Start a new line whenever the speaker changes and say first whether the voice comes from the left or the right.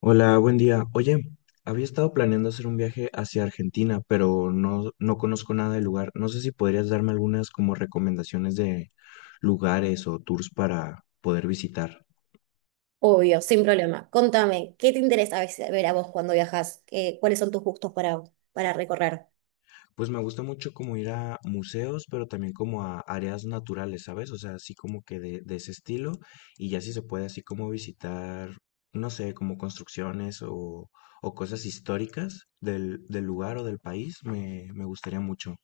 left: Hola, buen día. Oye, había estado planeando hacer un viaje hacia Argentina, pero no conozco nada del lugar. No sé si podrías darme algunas como recomendaciones de lugares o tours para poder visitar.
right: Obvio, sin problema. Contame, ¿qué te interesa a veces ver a vos cuando viajas? ¿ Cuáles son tus gustos para recorrer?
left: Pues me gusta mucho como ir a museos, pero también como a áreas naturales, ¿sabes? O sea, así como que de ese estilo. Y ya si se puede así como visitar, no sé, como construcciones o cosas históricas del lugar o del país, me gustaría mucho.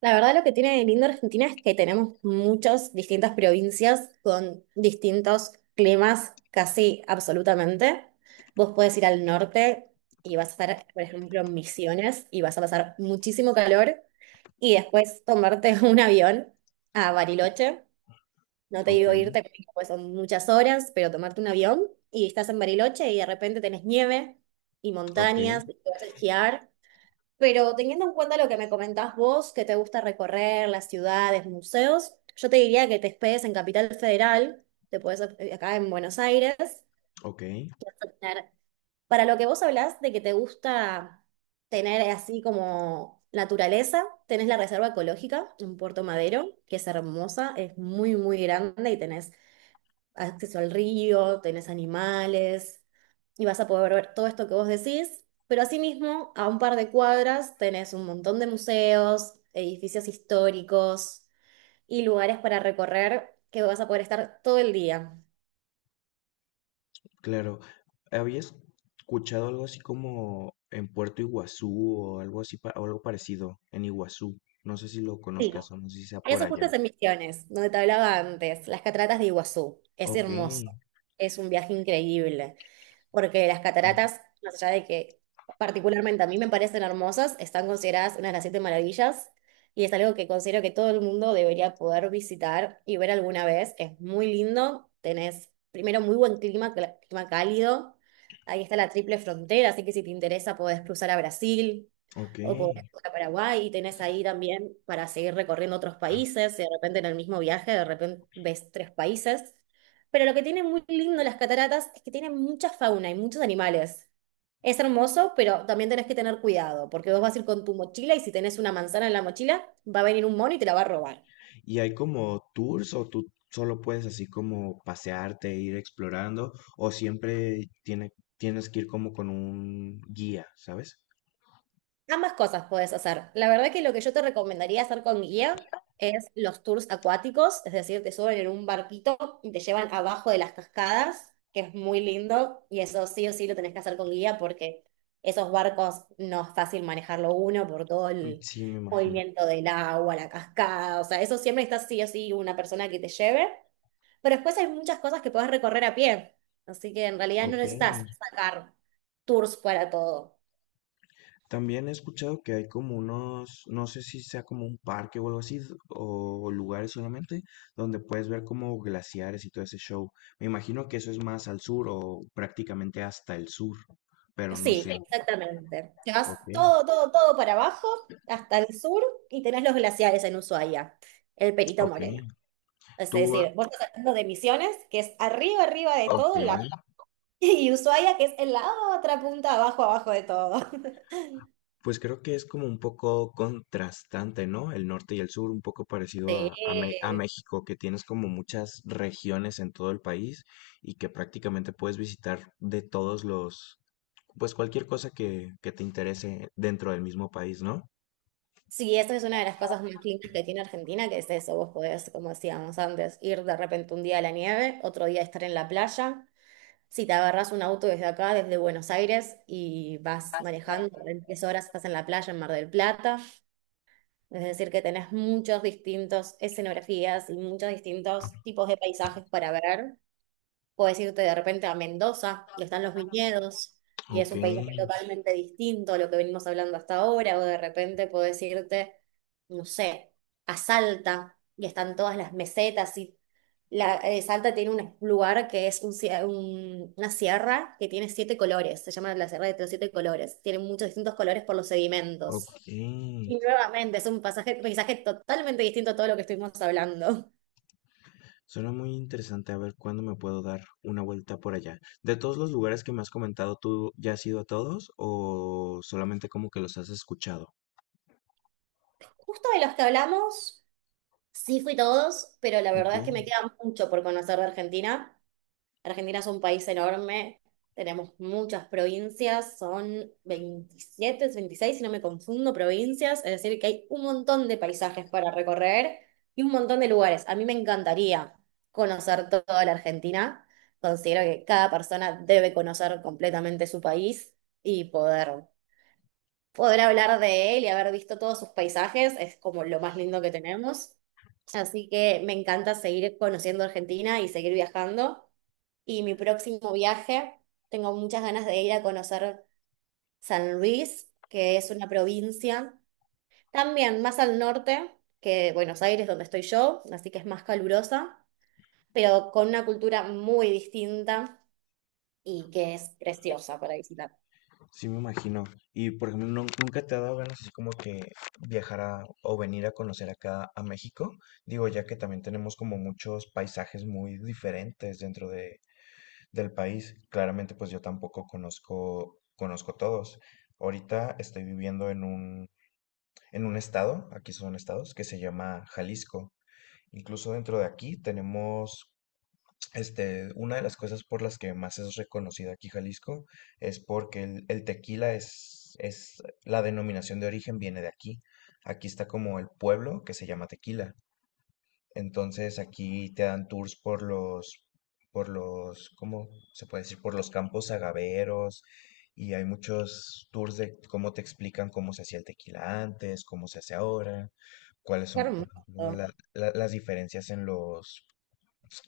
right: La verdad, lo que tiene de lindo Argentina es que tenemos muchas distintas provincias con distintos climas casi absolutamente. Vos podés ir al norte y vas a estar, por ejemplo, en Misiones y vas a pasar muchísimo calor y después tomarte un avión a Bariloche. No te
left: Ok,
right: digo irte, porque pues son muchas horas, pero tomarte un avión y estás en Bariloche y de repente tenés nieve y
left: ok.
right: montañas, y te vas a esquiar. Pero teniendo en cuenta lo que me comentás vos, que te gusta recorrer las ciudades, museos, yo te diría que te hospedes en Capital Federal, te puedes acá en Buenos Aires, que
left: Ok,
right: vas a tener- Para lo que vos hablás de que te gusta tener así como naturaleza, tenés la Reserva Ecológica en Puerto Madero, que es hermosa, es muy, muy grande y tenés acceso al río, tenés animales y vas a poder ver todo esto que vos decís, pero asimismo, a un par de cuadras tenés un montón de museos, edificios históricos y lugares para recorrer que vas a poder estar todo el día.
left: claro. ¿Habías escuchado algo así como en Puerto Iguazú o algo así o algo parecido en Iguazú? No sé si lo
right: Sí.
left: conozcas o no sé si sea por
right: Eso justo
left: allá.
right: es en Misiones, donde te hablaba antes, las cataratas de Iguazú. Es
left: Ok,
right: hermoso, es un viaje increíble, porque las cataratas, más allá de que particularmente a mí me parecen hermosas, están consideradas una de las siete maravillas y es algo que considero que todo el mundo debería poder visitar y ver alguna vez. Es muy lindo, tenés primero muy buen clima, clima cálido, ahí está la triple frontera, así que si te interesa podés cruzar a Brasil
left: ok.
right: o podés cruzar a Paraguay y tenés ahí también para seguir recorriendo otros países, y de repente en el mismo viaje, de repente ves tres países. Pero lo que tiene muy lindo las cataratas es que tienen mucha fauna y muchos animales. Es hermoso, pero también tenés que tener cuidado, porque vos vas a ir con tu mochila y si tenés una manzana en la mochila, va a venir un mono y te la va a robar.
left: ¿Y hay como tours o tú solo puedes así como pasearte e ir explorando, o siempre tienes que ir como con un guía, ¿sabes?
right: Ambas cosas puedes hacer. La verdad que lo que yo te recomendaría hacer con guía es los tours acuáticos, es decir, te suben en un barquito y te llevan abajo de las cascadas, que es muy lindo, y eso sí o sí lo tenés que hacer con guía porque esos barcos no es fácil manejarlo uno por todo
left: Mm,
right: el
left: sí, me imagino.
right: movimiento del agua, la cascada, o sea, eso siempre está sí o sí una persona que te lleve, pero después hay muchas cosas que podés recorrer a pie, así que en realidad no
left: Ok.
right: necesitas sacar tours para todo.
left: También he escuchado que hay como unos, no sé si sea como un parque o algo así, o lugares solamente, donde puedes ver como glaciares y todo ese show. Me imagino que eso es más al sur o prácticamente hasta el sur, pero no
right: Sí,
left: sé.
right: exactamente. Te vas
left: Ok,
right: todo, todo, todo para abajo, hasta el sur, y tenés los glaciares en Ushuaia, el Perito
left: ok.
right: Moreno. Es
left: Tú, ah,
right: decir, vos estás hablando de Misiones, que es arriba, arriba de
left: ok.
right: todo, en la... y Ushuaia, que es en la otra punta, abajo, abajo de todo.
left: Pues creo que es como un poco contrastante, ¿no? El norte y el sur, un poco parecido a
right: Sí,
left: México, que tienes como muchas regiones en todo el país y que prácticamente puedes visitar de todos los... Pues cualquier cosa que te interese dentro del mismo país, ¿no?
right: sí, eso es una de las cosas más lindas que tiene Argentina, que es eso, vos podés, como decíamos antes, ir de repente un día a la nieve, otro día estar en la playa. Si te agarras un auto desde acá, desde Buenos Aires, y vas manejando, en 3 horas estás en la playa en Mar del Plata, es decir, que tenés muchos distintos escenografías y muchos distintos tipos de paisajes para ver. Puedes irte de repente a Mendoza, donde están los viñedos, y es
left: Ok.
right: un paisaje totalmente distinto a lo que venimos hablando hasta ahora, o de repente podés irte, no sé, a Salta, y están todas las mesetas, y la, Salta tiene un lugar que es un, una sierra que tiene siete colores, se llama la Sierra de los Siete Colores, tiene muchos distintos colores por los
left: Por supuesto.
right: sedimentos. Y
left: Ok.
right: nuevamente es un paisaje totalmente distinto a todo lo que estuvimos hablando.
left: Suena muy interesante, a ver cuándo me puedo dar una vuelta por allá. De todos los lugares que me has comentado, ¿tú ya has ido a todos o solamente como que los has escuchado?
right: Justo de los que hablamos. Sí, fui todos, pero la
left: Ok,
right: verdad es que me queda mucho por conocer de Argentina. Argentina es un país enorme, tenemos muchas provincias, son 27, 26 si no me confundo, provincias, es decir, que hay un montón de paisajes para recorrer y un montón de lugares. A mí me encantaría conocer toda la Argentina. Considero que cada persona debe conocer completamente su país y poder poder hablar de él y haber visto todos sus paisajes es como lo más lindo que tenemos. Así que me encanta seguir conociendo Argentina y seguir viajando. Y mi próximo viaje, tengo muchas ganas de ir a conocer San Luis, que es una provincia también más al norte que Buenos Aires, donde estoy yo, así que es más calurosa, pero con una cultura muy distinta y que es preciosa para visitar.
left: sí, me imagino. Y por ejemplo, ¿nunca te ha dado ganas así como que viajar o venir a conocer acá a México? Digo, ya que también tenemos como muchos paisajes muy diferentes dentro de del país. Claramente, pues yo tampoco conozco, conozco todos. Ahorita estoy viviendo en un estado, aquí son estados, que se llama Jalisco. Incluso dentro de aquí tenemos, este, una de las cosas por las que más es reconocida aquí Jalisco es porque el tequila es, la denominación de origen viene de aquí. Aquí está como el pueblo que se llama Tequila. Entonces aquí te dan por los, ¿cómo se puede decir? Por los campos agaveros, y hay muchos tours de cómo te explican cómo se hacía el tequila antes, cómo se hace ahora, cuáles
right: Qué
left: son, por ejemplo,
right: hermoso,
left: las diferencias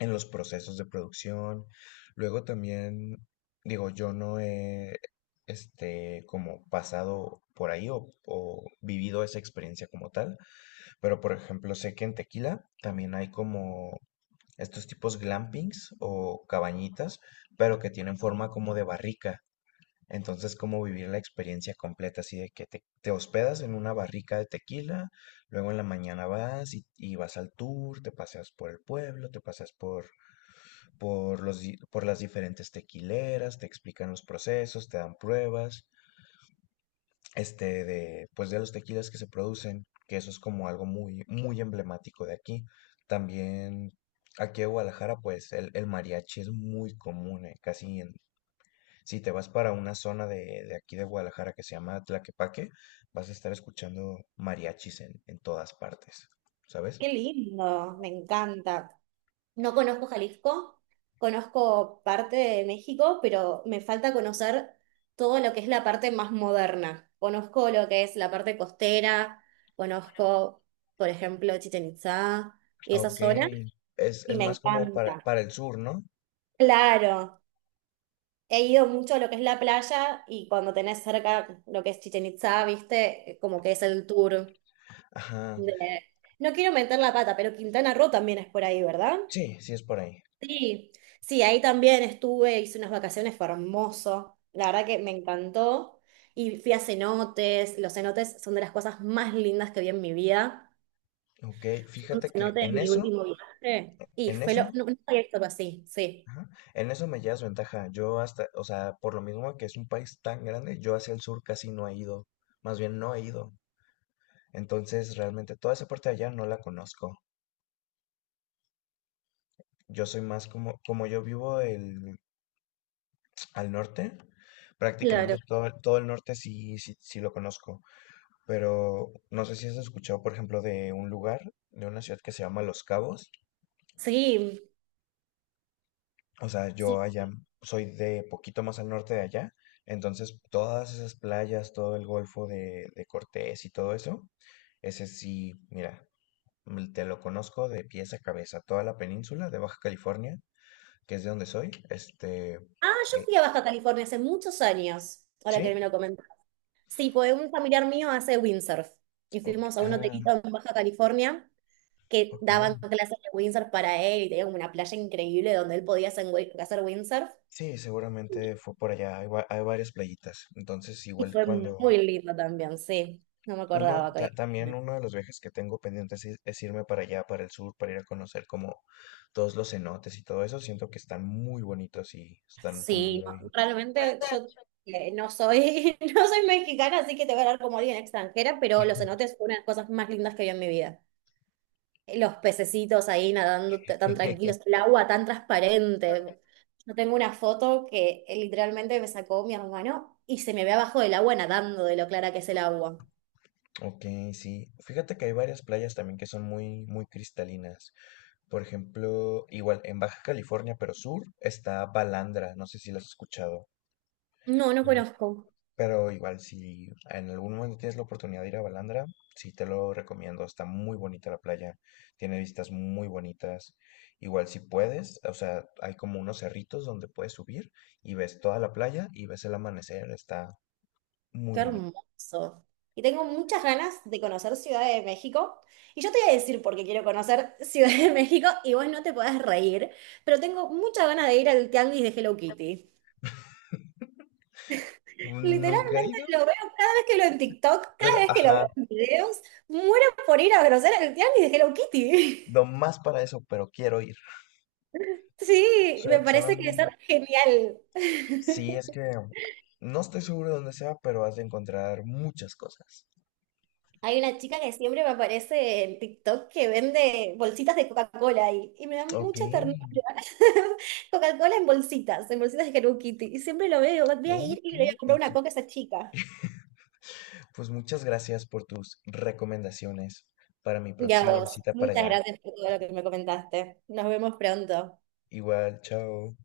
left: en los procesos de producción. Luego también, digo, yo no he, este, como pasado por ahí o vivido esa experiencia como tal, pero por ejemplo, sé que en Tequila también hay como estos tipos glampings o cabañitas, pero que tienen forma como de barrica. Entonces, como vivir la experiencia completa, así de que te hospedas en una barrica de tequila, luego en la mañana vas y vas al tour, te paseas por el pueblo, te paseas por las diferentes tequileras, te explican los procesos, te dan pruebas, este, de, pues de los tequilas que se producen, que eso es como algo muy, muy emblemático de aquí. También aquí en Guadalajara, pues el mariachi es muy común, casi en, si te vas para una zona de aquí de Guadalajara que se llama Tlaquepaque, vas a estar escuchando mariachis en todas partes, ¿sabes?
right: qué lindo, me encanta. No conozco Jalisco, conozco parte de México, pero me falta conocer todo lo que es la parte más moderna. Conozco lo que es la parte costera, conozco, por ejemplo, Chichén Itzá y esa
left: Ok,
right: zona, y
left: es
right: me
left: más como
right: encanta.
left: para el sur, ¿no?
right: Claro, he ido mucho a lo que es la playa y cuando tenés cerca lo que es Chichén Itzá, viste, como que es el tour
left: Ajá,
right: de... No quiero meter la pata, pero Quintana Roo también es por ahí, ¿verdad?
left: sí, sí es por ahí.
right: Sí, sí, ahí también estuve, hice unas vacaciones, fue hermoso. La verdad que me encantó. Y fui a cenotes. Los cenotes son de las cosas más lindas que vi en mi vida.
left: Ok,
right: Fui a un
left: fíjate que
right: cenote de
left: en
right: mi
left: eso,
right: último viaje. Y
left: en
right: fue lo.
left: eso
right: No, nunca había visto algo así, sí.
left: Ajá. En eso me llevas ventaja. Yo hasta, o sea, por lo mismo que es un país tan grande, yo hacia el sur casi no he ido. Más bien no he ido. Entonces, realmente toda esa parte de allá no la conozco. Yo soy más como, como yo vivo el, al norte, prácticamente
right: Claro.
left: todo, todo el norte sí, sí, sí lo conozco. Pero no sé si has escuchado, por ejemplo, de una ciudad que se llama Los Cabos.
right: Sí,
left: O sea, yo
right: sí.
left: allá soy de poquito más al norte de allá, entonces todas esas playas, todo el Golfo de Cortés y todo eso, ese sí, mira, mm, te lo conozco de pies a cabeza, toda la península de Baja California, que es de donde soy, este,
right: Ah, yo
left: eh,
right: fui a Baja California hace muchos años, ahora que
left: ¿sí?
right: me lo comentas. Sí, pues un familiar mío hace windsurf. Y
left: Ok,
right: fuimos a un
left: ah,
right: hotelito en Baja California que
left: ok,
right: daban clases de windsurf para él y tenía como una playa increíble donde él podía hacer, hacer windsurf.
left: sí, seguramente fue por allá, hay, hay varias playitas, entonces
right: Y
left: igual
right: fue
left: cuando...
right: muy lindo también, sí. No me
left: Uno,
right: acordaba que...
left: también uno de los viajes que tengo pendientes es irme para allá, para el sur, para ir a conocer como todos los cenotes y todo eso. Siento que están muy bonitos y están como
right: Sí, no,
left: muy...
right: realmente yo no soy, no soy mexicana, así que te voy a hablar como alguien extranjera, pero los cenotes fue una de las cosas más lindas que vi en mi vida. Los pececitos ahí nadando tan tranquilos, el agua tan transparente. Yo tengo una foto que literalmente me sacó mi hermano y se me ve abajo del agua nadando de lo clara que es el agua.
left: Ok, sí. Fíjate que hay varias playas también que son muy, muy cristalinas. Por ejemplo, igual en Baja California, pero sur, está Balandra. No sé si las has escuchado.
right: No, no conozco.
left: Pero igual, si en algún momento tienes la oportunidad de ir a Balandra, sí te lo recomiendo. Está muy bonita la playa, tiene vistas muy bonitas. Igual, si puedes, o sea, hay como unos cerritos donde puedes subir y ves toda la playa y ves el amanecer. Está muy
right: Qué
left: bonito.
right: hermoso. Y tengo muchas ganas de conocer Ciudad de México. Y yo te voy a decir por qué quiero conocer Ciudad de México y vos no te podés reír, pero tengo muchas ganas de ir al tianguis de Hello Kitty.
left: Nunca he
right: Literalmente
left: ido,
right: lo veo cada vez que lo en TikTok,
left: pero
right: cada vez que lo
left: ajá,
right: veo en videos, muero por ir a conocer el tianguis de Hello Kitty.
left: no más para eso, pero quiero ir.
right: Sí,
left: Suena,
right: me
left: suena
right: parece que
left: muy...
right: es genial.
left: Sí, es que no estoy seguro de dónde sea, pero has de encontrar muchas cosas.
right: Hay una chica que siempre me aparece en TikTok que vende bolsitas de Coca-Cola ahí, y me da
left: Ok,
right: mucha ternura. Coca-Cola en bolsitas de Hello Kitty. Y siempre lo veo, voy a ir y le voy a
left: ok.
right: comprar
left: ¿Y
right: una
left: tú?
right: coca a esa chica.
left: Pues muchas gracias por tus recomendaciones para mi
right: Y a
left: próxima
right: vos,
left: visita para
right: muchas
left: allá.
right: gracias por todo lo que me comentaste. Nos vemos pronto.
left: Igual, chao.